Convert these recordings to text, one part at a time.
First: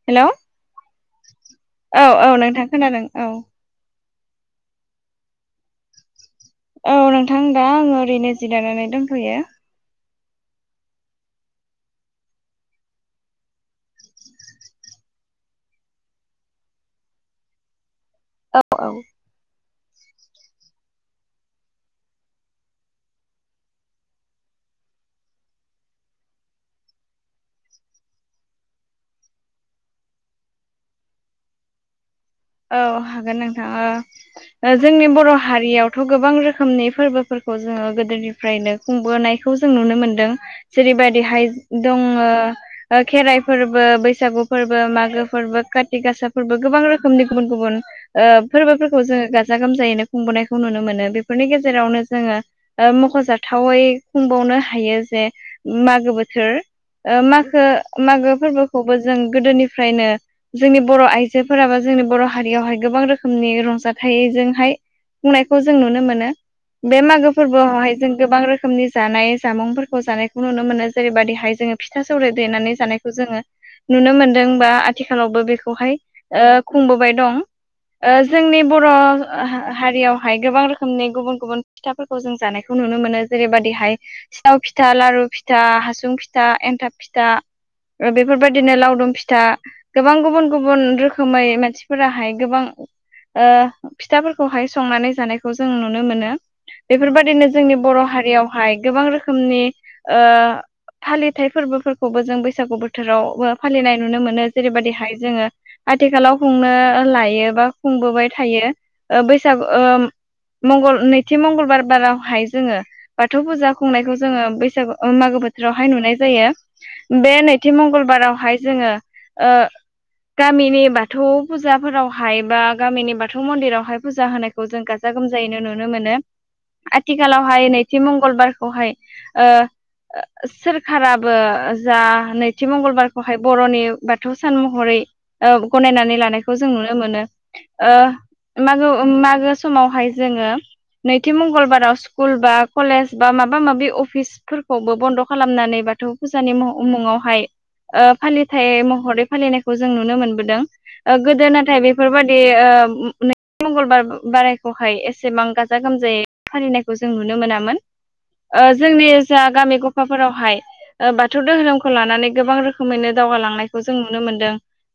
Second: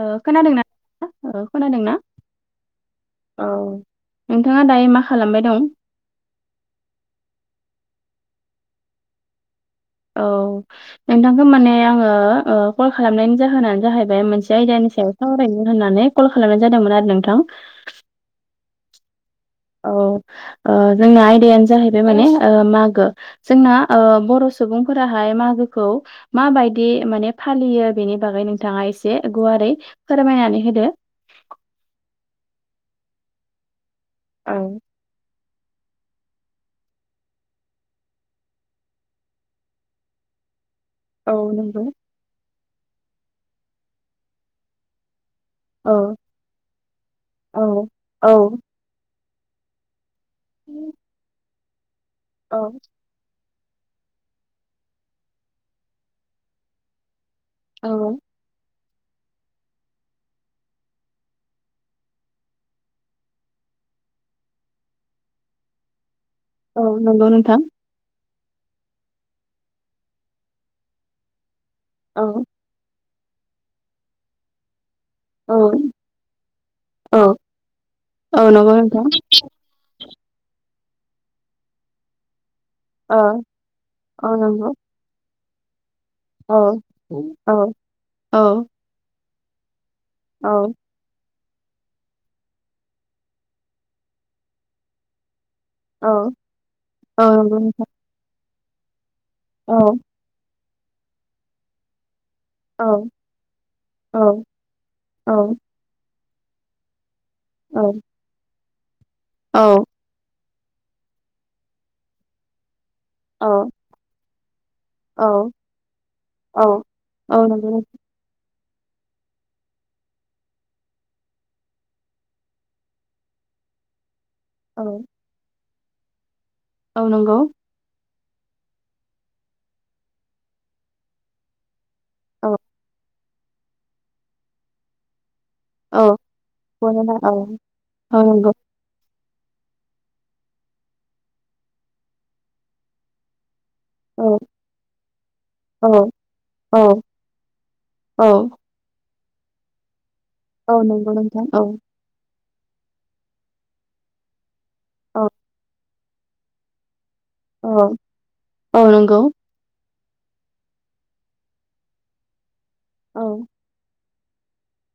ओ हेलौ खोनादोंना खोनादोंना? औ औ नोंथां खोनादों औ। नोंथाङा दायो मा खालामबाय दं? औ नोंथां दा आङो ओरैनो जिरायनानै दंथ'यो। औ नोंथांखौ माने आङो ओ कल खालामनायनि जाहोनानो जाहैबाय मोनसे आयदानि सायाव सावराय होननानै कल खालामनाय जादोंमोन आरो नोंथां। औ। औ। ओ जोंना आयदायानो जाहैबाय माने मागो जोंना ओ बर' सुबुंफोराहाय मागोखौ मा बायदि माने फालियो बेनि बागै नोंथाङा एसे गुवारै फोरमाय नानै होदो। औ हागोन नोंथां औ ओ जोंनि बर' हारियावथ' गोबां रोखोमनि फोरबोफोरखौ जोङो गोदोनिफ्रायनो खुंबोनायखौ जों नुनो मोनदों। जेरै औ बायदिहाय नंगौ दङो ओ खेराइ फोरबो, बैसागु फोरबो, मागो फोरबो औ काति गासा फोरबो गोबां रोखोमनि गुबुन गुबुन औ ओ औ फोरबोफोरखौ जोङो गाजा गोमजायैनो खुंबोनायखौ नुनो मोनो बेफोरनि गेजेरावनो जोङो औ ओ मख'जाथाव थावै खुंबावनो हायो जे मागो बोथोर ओ मागो ओ औ मागो फोरबोखौबो जों गोदोनिफ्रायनो जोंनि बर' आइजोफोराबो जोंनि बर' हारियावहाय गोबां रोखोमनि रंजाथाइजोंहाय खुंनायखौ जों नुनो मोनो। औ बे नंगौ मागो नोंथां फोरबोआवहाय जों गोबां रोखोमनि जानाय जामुंफोरखौ जानायखौ नुनो मोनो जेरैबायदिहाय जोङो फिथा सौराय औ देनानै जानायखौ जोङो नुनो मोनदोंबा आथिखालावबो औ बेखौहाय ओ खुंबोबाय औ दं ओ औ जोंनि नंगौ बर' नोंथां हा- हा-हारि हारियावहाय गोबां रोखोमनि गुबुन गुबुन फिथाफोरखौ जों जानायखौ खौ नुनो औ मोनो जेरै बादिहाय औ सिथाव नंगौ फिथा, लारु फिथा, हासुं सुं फिथा, औ एन्थाब फिथा, औ ओ औ बेफोरबायदिनो लावदुम फिथा गोबां औ गुबुन गुबुन रोखोमै मासिफोराहाय गोबां ओ फिथाफोरखौहाय संनानै जानाय खौ जोङो नुनो औ मोनो औ बेफोरबायदिनो नंगौ जोंनि नोंथां बर' हारियावहाय गोबां रोखोम नि औ ओ फालिथाय फोरबोफोरखौबो। जों बैसागु औ बोथोरावबो फालिनाय औ नुनो मोनो जेरैबायदिहाय जोङो औ आथिखालाव। खुंनो लायो बा औ खुंबोबाय थायो ओ बैसागु ओ। मंगल नैथि मंगलबार बारावहाय जोङो बाथौ औ फुजा खुंनायखौ जोङो। बैसाख ओम मागो बोथोरावहाय नुनाय जायो औ बे औ नंगौ नैथि नोंथां। मंगलबारावहाय। जोङो ओ गामिनि बाथौ। बाथौ फुजाफोरावहाय बा गामिनि बाथौ मन्दिरावहाय फुजा होनायखौ जों औ गाजा गोमजायै नु। नुनो मोनो औ नंगौ आथिखालावहाय नैथि मं। मंगलबारखौहाय ओ सोरखाराबो जा औ नैथि मंगलबारखौ। खौहाय बर'नि बाथौ सान महरै ओ। औ गनायनानै लानायखौ जों नुनो गनोना मोनो औ ओ औ नंगौ मागो ओम मा। गो समावहाय जोङो नैथि मंगलबाराव स्कुल बा कलेज बा माबा। माबा माबि औ अफिसफोरखौबो बन्द' खालामनानै औ बाथौ फुजानि मु औ मुङावहाय। ओ औ फालिथाय महरै फालिनायखौ जों नुनो मोनबोदों औ नंगौ ओ नोंथां गोदो औ नाथाय बेफोरबायाददि। बे ओ नै मंगलबार बारायखौहाय औ एसेबां गाजा गोमजायै फालिनायखौ। जों नुनो मोनामोन औ ओ औ जोंनि नंगौ जा गामि गब। फा फोरावहाय ओ बाथौ धोरोमखौ लानानै गोबां रोखोमैनो औ दावगालांनायखौ जों नु नुनो मोनदों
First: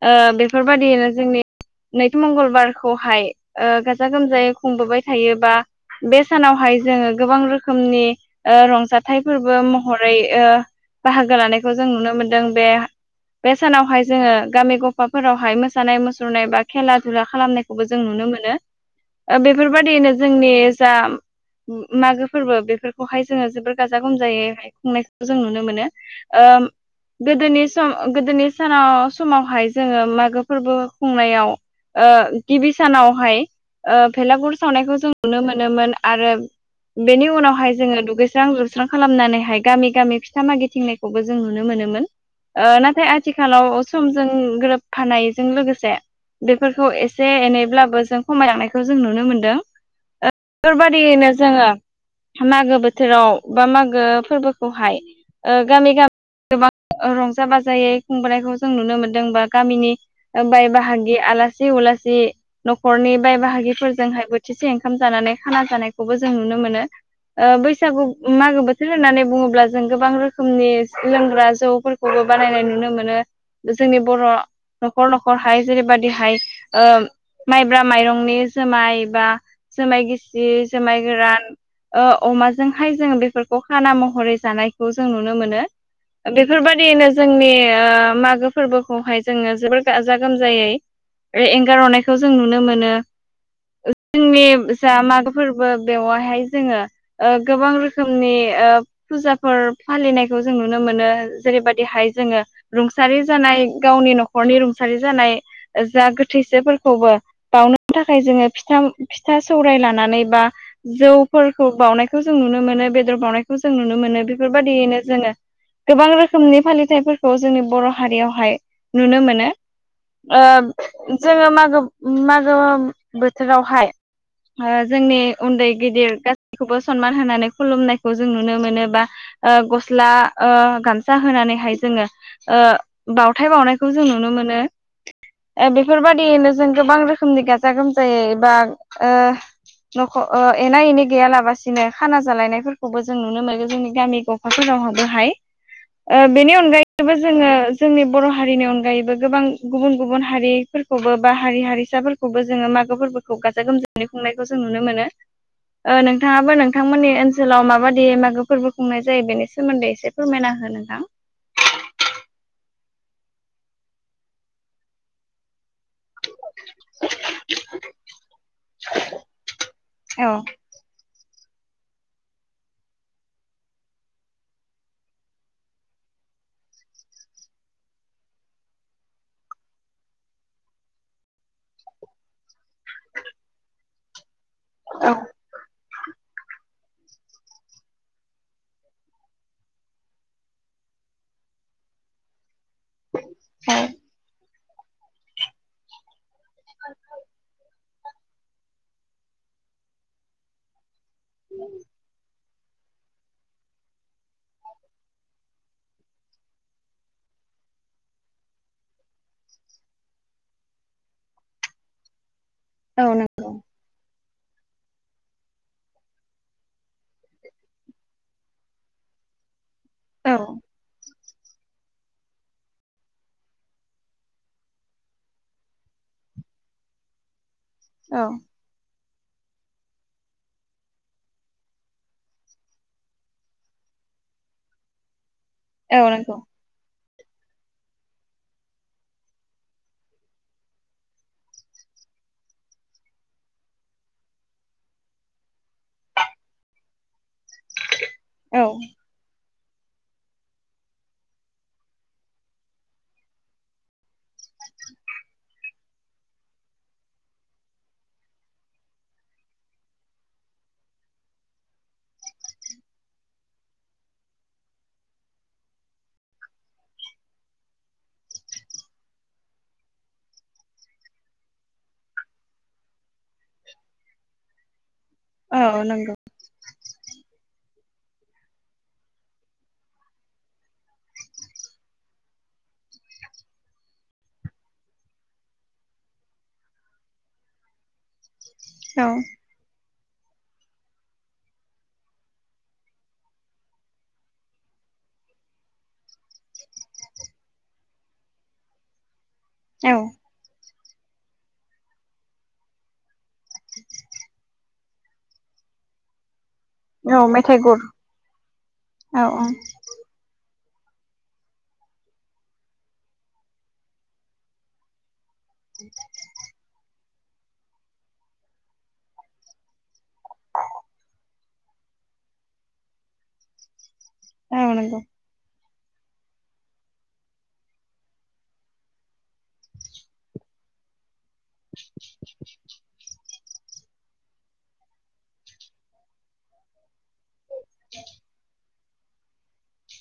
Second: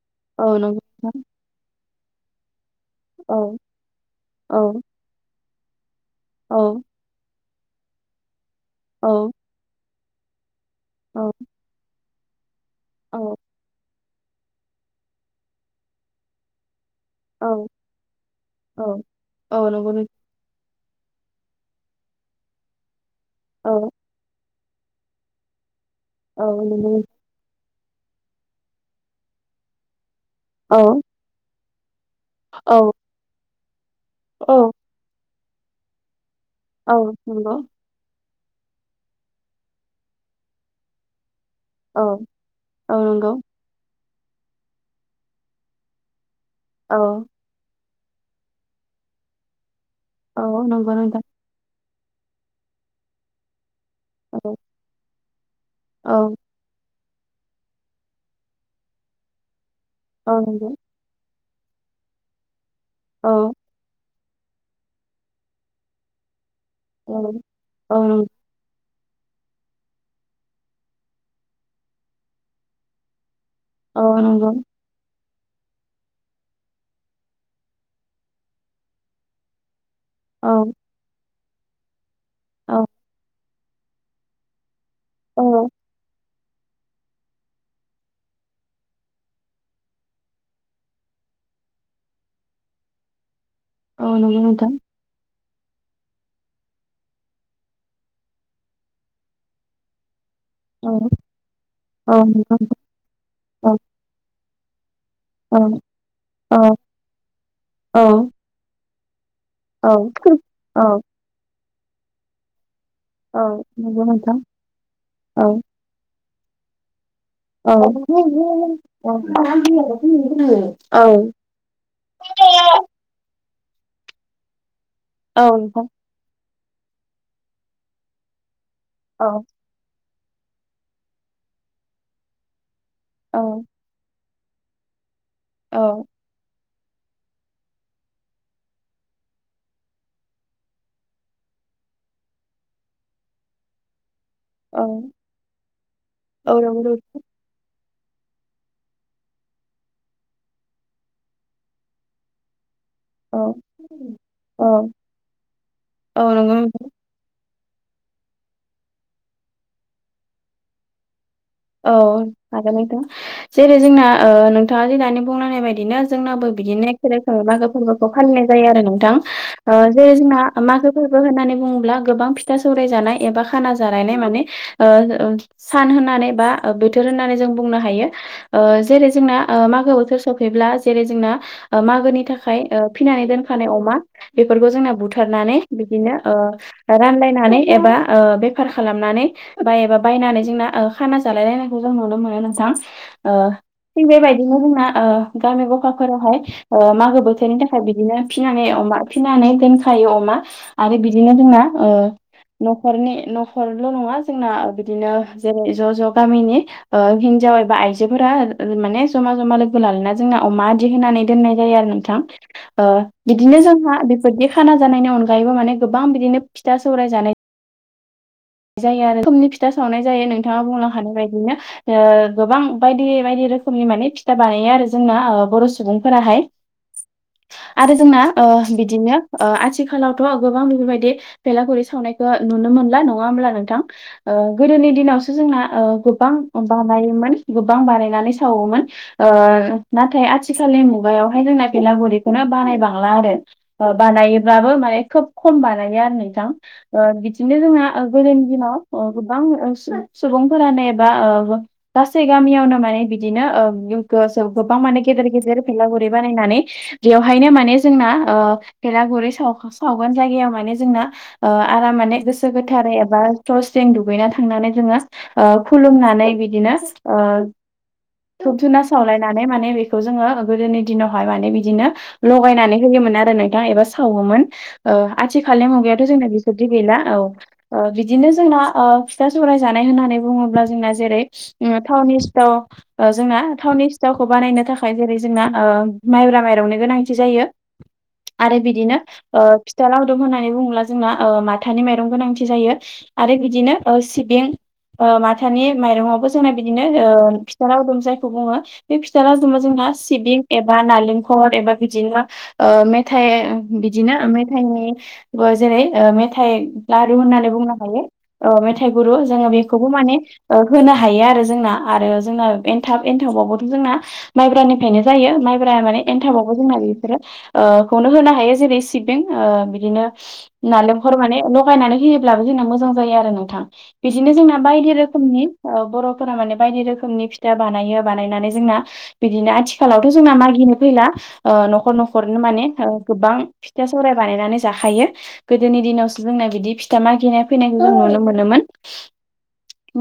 ओ। औ नंगौ बेफोरबायदियनो नोंथां जोंनि नैथि मंगलबार। खौहाय औ ओ गाजा गोमजायै औ खुंबोबाय थायोबा बे सानावहाय जोङो गोबां रोखोम। रोखोमनि ओ रंजाथाइ औ फोरबो महरै ओ औ बाहागो लानायखौ जों नुनो मोन। बे औ बे सानावहाय जोङो गामि गफाफोरावहाय मोसानाय मुसुरनाय बा खेला। जा औ खालामनायखौबो जों नुनो मोनो औ ओ औ नंगौ नोंथां बेफोरबायदियैनो जोंनि। जा मागो फोरबो बेफोरखौहाय जोङो औ जोबोर गाजा गोमजायैहाय। खुंनायखौ जों नुनो मोनो औ नंगौ नों- ओ दोनि। सम गोदोनि सानाव समावहाय जोङो मागो फोरबो औ खुंनायाव। ओ गिबि औ सानावहाय ओ औ भेलागुर सावनायखौ जों नुनो मोनोमोन आरो। औ बेनि नंगौ उनावहाय जोङो दुगैस्रां जोबस्रां खालामनानैहाय गामि गामि फिथा मागिथिंनायखौबो जों। जों नुनो औ मोनोमोन ओ औ नाथाय नंगौ आथिखालाव समजों। गोरोबफानायजों लोगोसे बेफोरखौ औ एसे एनैब्लाबो। जों खमायलांनायखौ जों नुनो मोनदों ओ औ नंगौ नोंथां बेफोरबायादियैनो जोङो। मागो बोथोराव बा मागो औ फोरबोखौहाय ओ गामि गामि औ गोबां। रंजा बाजायै खुंबोनायखौ जों नुनो मोनदों बा गामिनि औ बाय नंगौ बाहागि आलासि। उलासि न'खरनि बाय औ बाहागिफोरजोंहायबो। थिसे ओंखाम जानानै खाना जानायखौबो जों नुनो मोनो औ ओ औ बैसागु नंगौ मागो बो। बि होननानै बुङोब्ला जों गोबां रोखोमनि लोंग्रा जौफोरखौबो बानायनाय नुनो मोनो। औ जोंनि बर'। नंगौ न'खर न'खरहाय जेरैबायदिहाय माइब्रा माइरंनि जोमाय बा। जोमाय गिसि औ जोमाय गोरान ओ औ अमाजोंहाय जोङो बेफोरखौ। बेखौ खाना महरै जानायखौ जों नुनो औ मोनो। बेफोरबायदियैनो जोंनि ओ मागो फोरबोखौहाय। जोङो जोबोर गाजा गोमजायै ओ एंगारनायखौ जों नुनो मोनो। ओ औ नंगौ नोंथां जोंनि जा मागो। फोरबो बेवहाय जोङो ओ गोबां रोखोमनि ओ फुजाफोर फालिनायखौ। जों नुनो औ मोनो जेरैबायदिहाय औ जोङो नंगौ रुंसारि जानाय औ गावनि न'खरनि रं जानाय औ जा औ गोथैसोफोरखौबो बावनो औ थाखाय जोङो फिथा फिथा सौराय औ लानानै बा औ जौफोरखौ बावनायखौ जों नुनो मोनो। बेदर बावनायखौ जों नुनो नंगौ मोनो नोंथां बेफोरबायदियैनो जोङो गोबां रोखोमनि फालिथायफोरखौ थ जोंनि औ बर' हारियावहाय नुनो मोनो औ नोंथां औ ओ जोङो मागो मागो बोथोरावहाय ओ जोंनि उन्दै गिदिर गासैखौबो सनमान होनानै खुलुमनायखौ जों नुनो मोनो बा ओ गस्ला ओ गामसा होनानैहाय जोङो ओ बावथाय बावनायखौ जों नुनो मोनो। ओ औ बेफोरबायदियैनो जों गोबां रोखोमनि गाजा गोमजायै बा ओ न'खर एना एनि गैयालाबसिनो खाना जालायनायफोरखौबो जों नुनो मोनगोन जोंनि गामि ग औ पाफोरावबोहाय। ओ बेनि औ नंगौ अनगायैबो जोङो जोंनि बर' हारिनि अनगायैबो गोबां गुबुन गुबुन हारिफोरखौबो बा हारि हारिसाफोरखौबो जोङो मागो फोर्बोखौ औ गाजा गोमजायै खुंनायखौ जों औ नुनो मोनो। ओ औ नोंथाङाबो नंगौ नोंथांमोननि ओनसोलाव माबायदि मागो फोर्बो खुंनाय जायो बेनि सोमोन्दै एसे फोरमायना हो नोंथां। औ हागोन नोंथां। जेरै जोंना ओ नोंथाङा जे दानि बुंलांनाय बाय दिनो जोंनाबो बिदिनो एखे रोखोमै मागो फोर्बोखौ फालिनाय जायो आरो नोंथां। ओ जेरै औ जोंना मागो मागो फोर्बो होननानै बुङोब्ला गोबां फिथा सौराय जानाय एबा खाना जालायनाय माने ओ सान होननानै बा बोथोर होननानै जों बुंनो हायो। ओ जेरै जोंना मागो बोथोर सफैब्ला जेरै जोंना ओ मागोनि थाखाय फिनानै दोनखानाय अमा बेफोरखौ जोंना बुथारनानै बिदिनो ओ रानलायनानै एबा बेफार खालामनानै बा एबा बायनानै जोंना ओ खाना जालायलायनायखौ जों नुनो मोनो नोंथां। ओ थिग बेबाय दिनो जोंना ओ गामि गपाफोरावहाय मागो बोथोरनि थाखाय बिदिनो फिनानै अमा फिनानै दोनखायो अमा। आरो बिदिनो जोंना ओ न'खरनि न'खरल' नङा जोंना बिदिनो जेरै ज' ज' गामिनि ओ हिनजाव एबा आइजोफोरा माने जमा जमा लोगो लालायना जोंना अमा आदि होनानै दोननाय जायो आरो नोंथां। ओ औ नों बिदिनो जोंहा बेफोरनि खाना जानायनि अनगायैबो माने गोबां बिदिनो फिथा सौराय जानाय जायो आरो खुमनि फिथा सावनाय जायो औ नोंथाङा बुंलां खानाय बायदिनो। ओ गोबां बायदि बायदि रोखोमनि माने फिथा बानायो आरो जोंना बर' सुबुंफोराहाय। आरो जोंना औ ओ बिदिनो ओ आथिखालावथ' गोबां बेफोरबायदि बेलागुर सावनायखौ नुनो मोनला न ङा होमब्ला नोंथां। ओ गोदोनि दिनावसो जोंना ओ औ गोबां नंगौ बानायोमोन गोबां बानायनानै सावोमोन। ओ नाथाय आथिखालनि मुगायावहाय जोंना बेलागुर इखौ बानाय बांला आरो बानायब्लाबो माने खोब खम बानायो आरो नोंथां। ओ बिदिनो जोंना ओ गोदोनि औ दिनाव ओ गोबां सुबुंफोरानो एबा ओ गासै गामियावनो माने बिदिनो ओ [unintelligible] गोबां माने गेदेर गेदेर बेलागुरै बानायनानै बेवहायनो माने जोंनाय ओ बेलागुरै साव गोन जायगायाव माने जोंना ओ आराम माने गोसो गो थारै एबा स्र स्रिं दुगैनानै थांनानै जोङो ओ खुलुमनानै बिदिनो ओ धुुबधुना सावलायनानै माने बेखौ जोङो गोदोनि दिनावहाय माने बिदिनो लगायनानै होयो मोन आरो नोंथां एबा सावोमोन। ओ आथिखालनि औ मुगायावाथ' नंगौ जोंना बिफोरबादि गैला औ ओ बिदिनो जोंना ओ फिथा सौराय जानाय होननानै बुङोब्ला जोंना जेरै उ थावनि सिथाव ओ जोंना थावनि सिथावखौ बानायनो थाखाय जेरै जोंना ओ माइब्रा माइरंनि गोनांथि जायो। आरो बिदिनो औ ओ फिथा लावदुम होननानै बुङोब्ला जोंना ओ माथानि माइरं गोनांथि जायो। आरो बिदिनो ओ सिबिं ओ माथानि माइरंआवबो जोंना बिदिनो ओ फिथा लावदुम जायखौ बुङो बे फिथा लावदुमा जोंहा औ सिबिं ए बा नालेंखर एबा बिदिनो ओ मेथाय बिदिनो मेथायनि ओ जे जै मेथाइ लारु औ होननानै मेथाइ बुंनो गुर हायो। ओ मेथाइ गुरु औ जोङो बेखौबो माने ओ होनो हायो आरो जोंना। आरो जोंना एनथाब एन्थाबावबोथ' जोंना माइब्रानिफ्रायनो जायो। माइब्रा माने एनथाबबावो जोंना ओ खौनो होनो हायो जेरै सिबिं ओ बिदिनो नालेंख माने थरायनानै होयोब्लाबो जोंना मोजां जायो। आरो नोंथां बिदिनो जोंना औ औ बायदि नंगौ रोखोमनि औ बर'फोरा माने बायदि रोखोमनि फिथा बानायो बानायनानै जोंना बिदिनो आथिखालावथ' जोंना मागि गिनो फैला न'खर न'खरनो माने ओ गोबां फिथा सौराय बानायनानै जाखायो गोदोनि दिनावसो जोंना बिदि फिथा मागिनाय फैनायखौ जों नुनो मोनोमोन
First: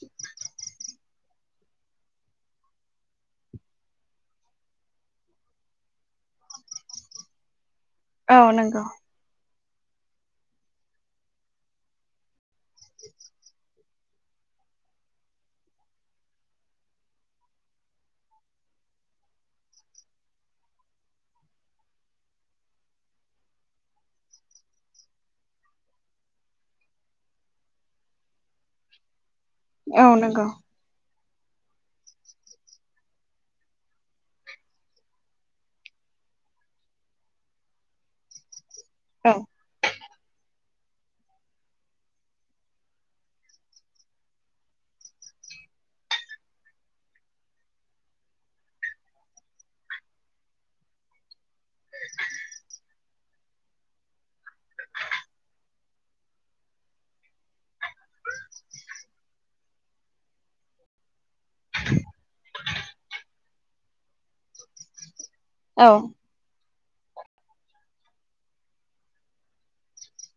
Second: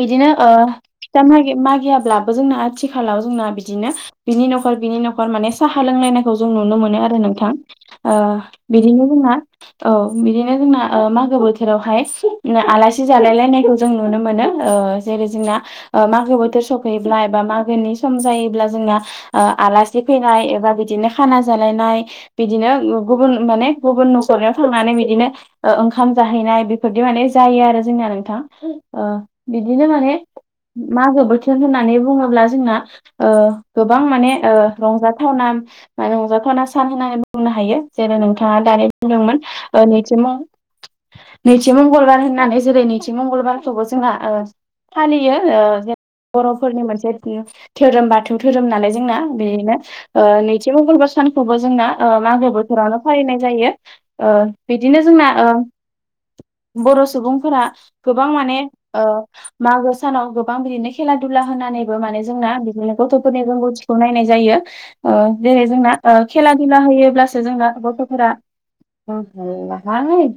बिदिनो ओ फिथा मागि मागियाब्लाबो जोंना आथिखालाव जोंना बिदिनो बिनि न'खर बिनि नखर माने साहा लों हैलायनायखौ जों नुनो मोनो आरो नोंथां। ओ औ नंगौ बिदिनो जोंना औ बिदिनो जोंना ओ मा गो बोथोरावहाय आलासि जालायलायनायखौ जों नुनो मोनो ओ जेरै जोंना मा गो बोथोर सफैब्ला एबा मागोनि सम जायोब्ला जोंना आ आलासि फैनायबा एबा बिदिनो खा जालायनाय बिदिनो गुबुन माने गुबुन न'खरनियाव थांनानै बिदिनो ओ ओंखा ओंखाम जाहैनाय बेफोरदि माने जायो आरो जोंनिया नोंथां ओ बिदिनो औ माने नंगौ मागो बोथोर होननानै बुङोब्ला जोंना ओ गोबां माने ओ रंजाथावना मा रंजाथाव खना सान होननानै बुंनो हायो जेरै नोंथाङा दानि औ बुंदोंमोन ओ नैथि मं नैथि मंगलबार होननानै जेरै नैथि मंगलबारखौबो जोंहा ओ फालियो ओ जेन बर'फोरनि मोनसे धोरोम बाथौ धोरोम नालाय जोंना बिदिनो ओ नैथि मंगलबार सानखौबो जोंना ओ मागो बोथोरावनो फालिनाय जायो ओ बिदिनो जोंना ओ [inaudible] बर' सुबुंफोरा गोबां माने ओ मागो सानाव गोबां बिदिनो खेला दुला होननानैबो माने जोंना बिदिनो गथ'फोरनि रोंगौथिखौ नायनाय जायो। ओ जेरै जोंना औ ओ खेला खेला होयोब्लासो जोंना गथ'फोरा आं हालाहाय